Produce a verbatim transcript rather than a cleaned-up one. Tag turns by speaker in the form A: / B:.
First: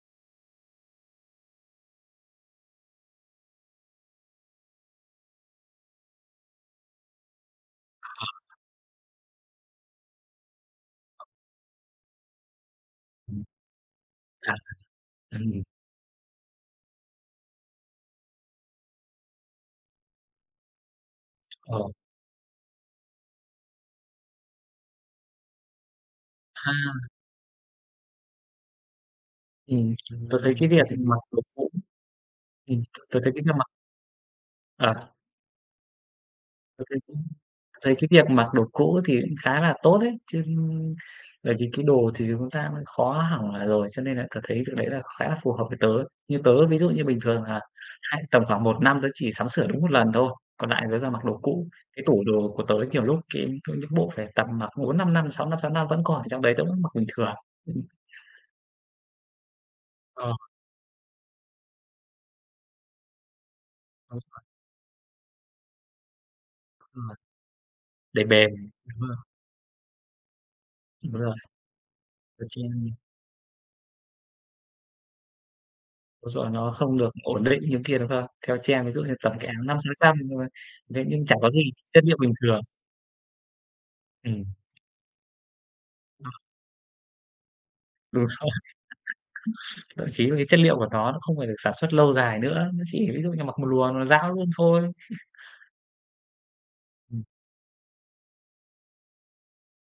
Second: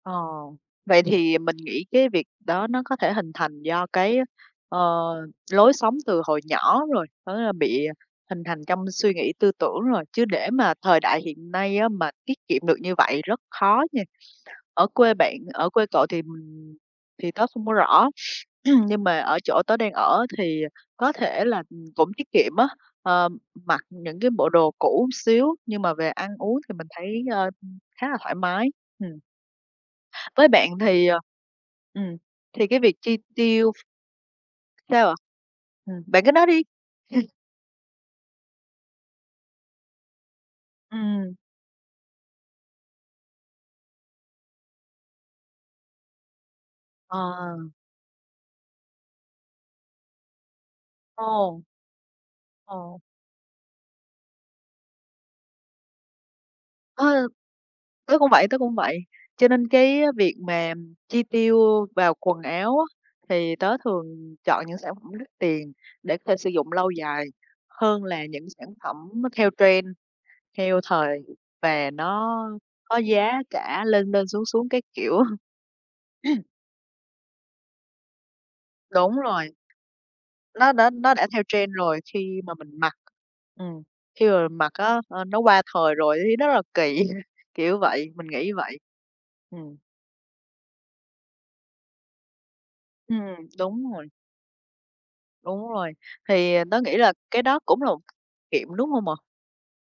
A: Ờ, vậy thì mình nghĩ cái việc đó nó có thể hình thành do cái, ờ, lối sống từ hồi nhỏ rồi, có nghĩa là bị hình
B: À.
A: thành trong suy nghĩ tư tưởng rồi, chứ để mà thời đại hiện nay á mà tiết kiệm được như vậy rất khó nha.
B: À.
A: Ở quê bạn
B: Ừm.
A: ở quê cậu thì, ừm, thì tớ không có rõ, nhưng mà ở chỗ tớ đang ở á thì có thể là, ừm,
B: Ờ.
A: cũng tiết kiệm á, ờ, mặc những cái bộ đồ cũ một xíu nhưng mà về ăn uống thì mình
B: Ha.
A: thấy, ờ, khá là thoải mái. Ừm.
B: Ừm, tớ
A: Với
B: thấy
A: bạn
B: cái việc
A: thì,
B: mà,
A: ờ
B: kiểu, cũng
A: ừm, thì cái
B: ừm,
A: việc chi
B: tớ thấy cách ăn mặc
A: tiêu Sao
B: À.
A: ạ? Ừm, bạn cứ nói đi.
B: Tớ thấy cũng tớ thấy cái việc mặc đồ cũ thì cũng khá là tốt đấy chứ,
A: Ừm.
B: bởi vì cái đồ thì chúng ta cũng khó hỏng, à, rồi, cho nên là tớ thấy cái đấy là khá là phù hợp với tớ ấy. Như tớ ví dụ như bình thường là
A: Ờ.
B: hay tầm khoảng một năm tớ chỉ sắm sửa đúng một lần thôi, còn lại là tớ toàn mặc đồ
A: Ồ.
B: cũ. Cái tủ đồ của tớ
A: Ờ.
B: nhiều lúc cái có những bộ phải tầm mặc bốn, năm năm, sáu năm sáu năm vẫn còn ở trong đấy, tớ vẫn mặc bình
A: Ừ,
B: thường. Ừm.
A: tớ cũng vậy, tớ cũng vậy. Cho nên cái
B: Ờ.
A: việc mà, ừm, chi tiêu vào quần áo á, thì tớ
B: Đúng
A: thường
B: rồi.
A: chọn những sản phẩm đắt tiền để có thể sử dụng lâu
B: Ừm.
A: dài hơn
B: Để
A: là những
B: bền,
A: sản phẩm
B: đúng không?
A: nó theo trend, theo thời
B: Đúng rồi.
A: và nó
B: Ờ, trend
A: có
B: này.
A: giá cả lên lên xuống xuống các kiểu.
B: Đúng rồi, nó không được ổn định như kia, đúng không? Theo trend ví dụ
A: Đúng
B: như tầm
A: rồi.
B: cái áo năm sáu trăm nhưng mà
A: Nó đã
B: thế
A: nó
B: nhưng
A: đã
B: chẳng
A: theo
B: có gì,
A: trend rồi
B: chất liệu bình
A: khi mà
B: thường.
A: mình mặc ừm, khi mà
B: Ừm.
A: mình mặc á, à, nó qua thời rồi ấy
B: Ờ.
A: thấy rất là kỳ, kiểu vậy,
B: Đúng
A: mình nghĩ
B: rồi.
A: như vậy. Ừm.
B: Thậm chí là cái chất liệu của nó nó không phải được sản xuất lâu dài nữa, nó chỉ
A: Ừm,
B: ví dụ như mặc một
A: đúng
B: lùa là nó
A: rồi.
B: dão luôn thôi.
A: Đúng rồi. Thì, ờ, tớ nghĩ là
B: Ừm.
A: cái đó cũng là một kiệm, đúng hông ạ?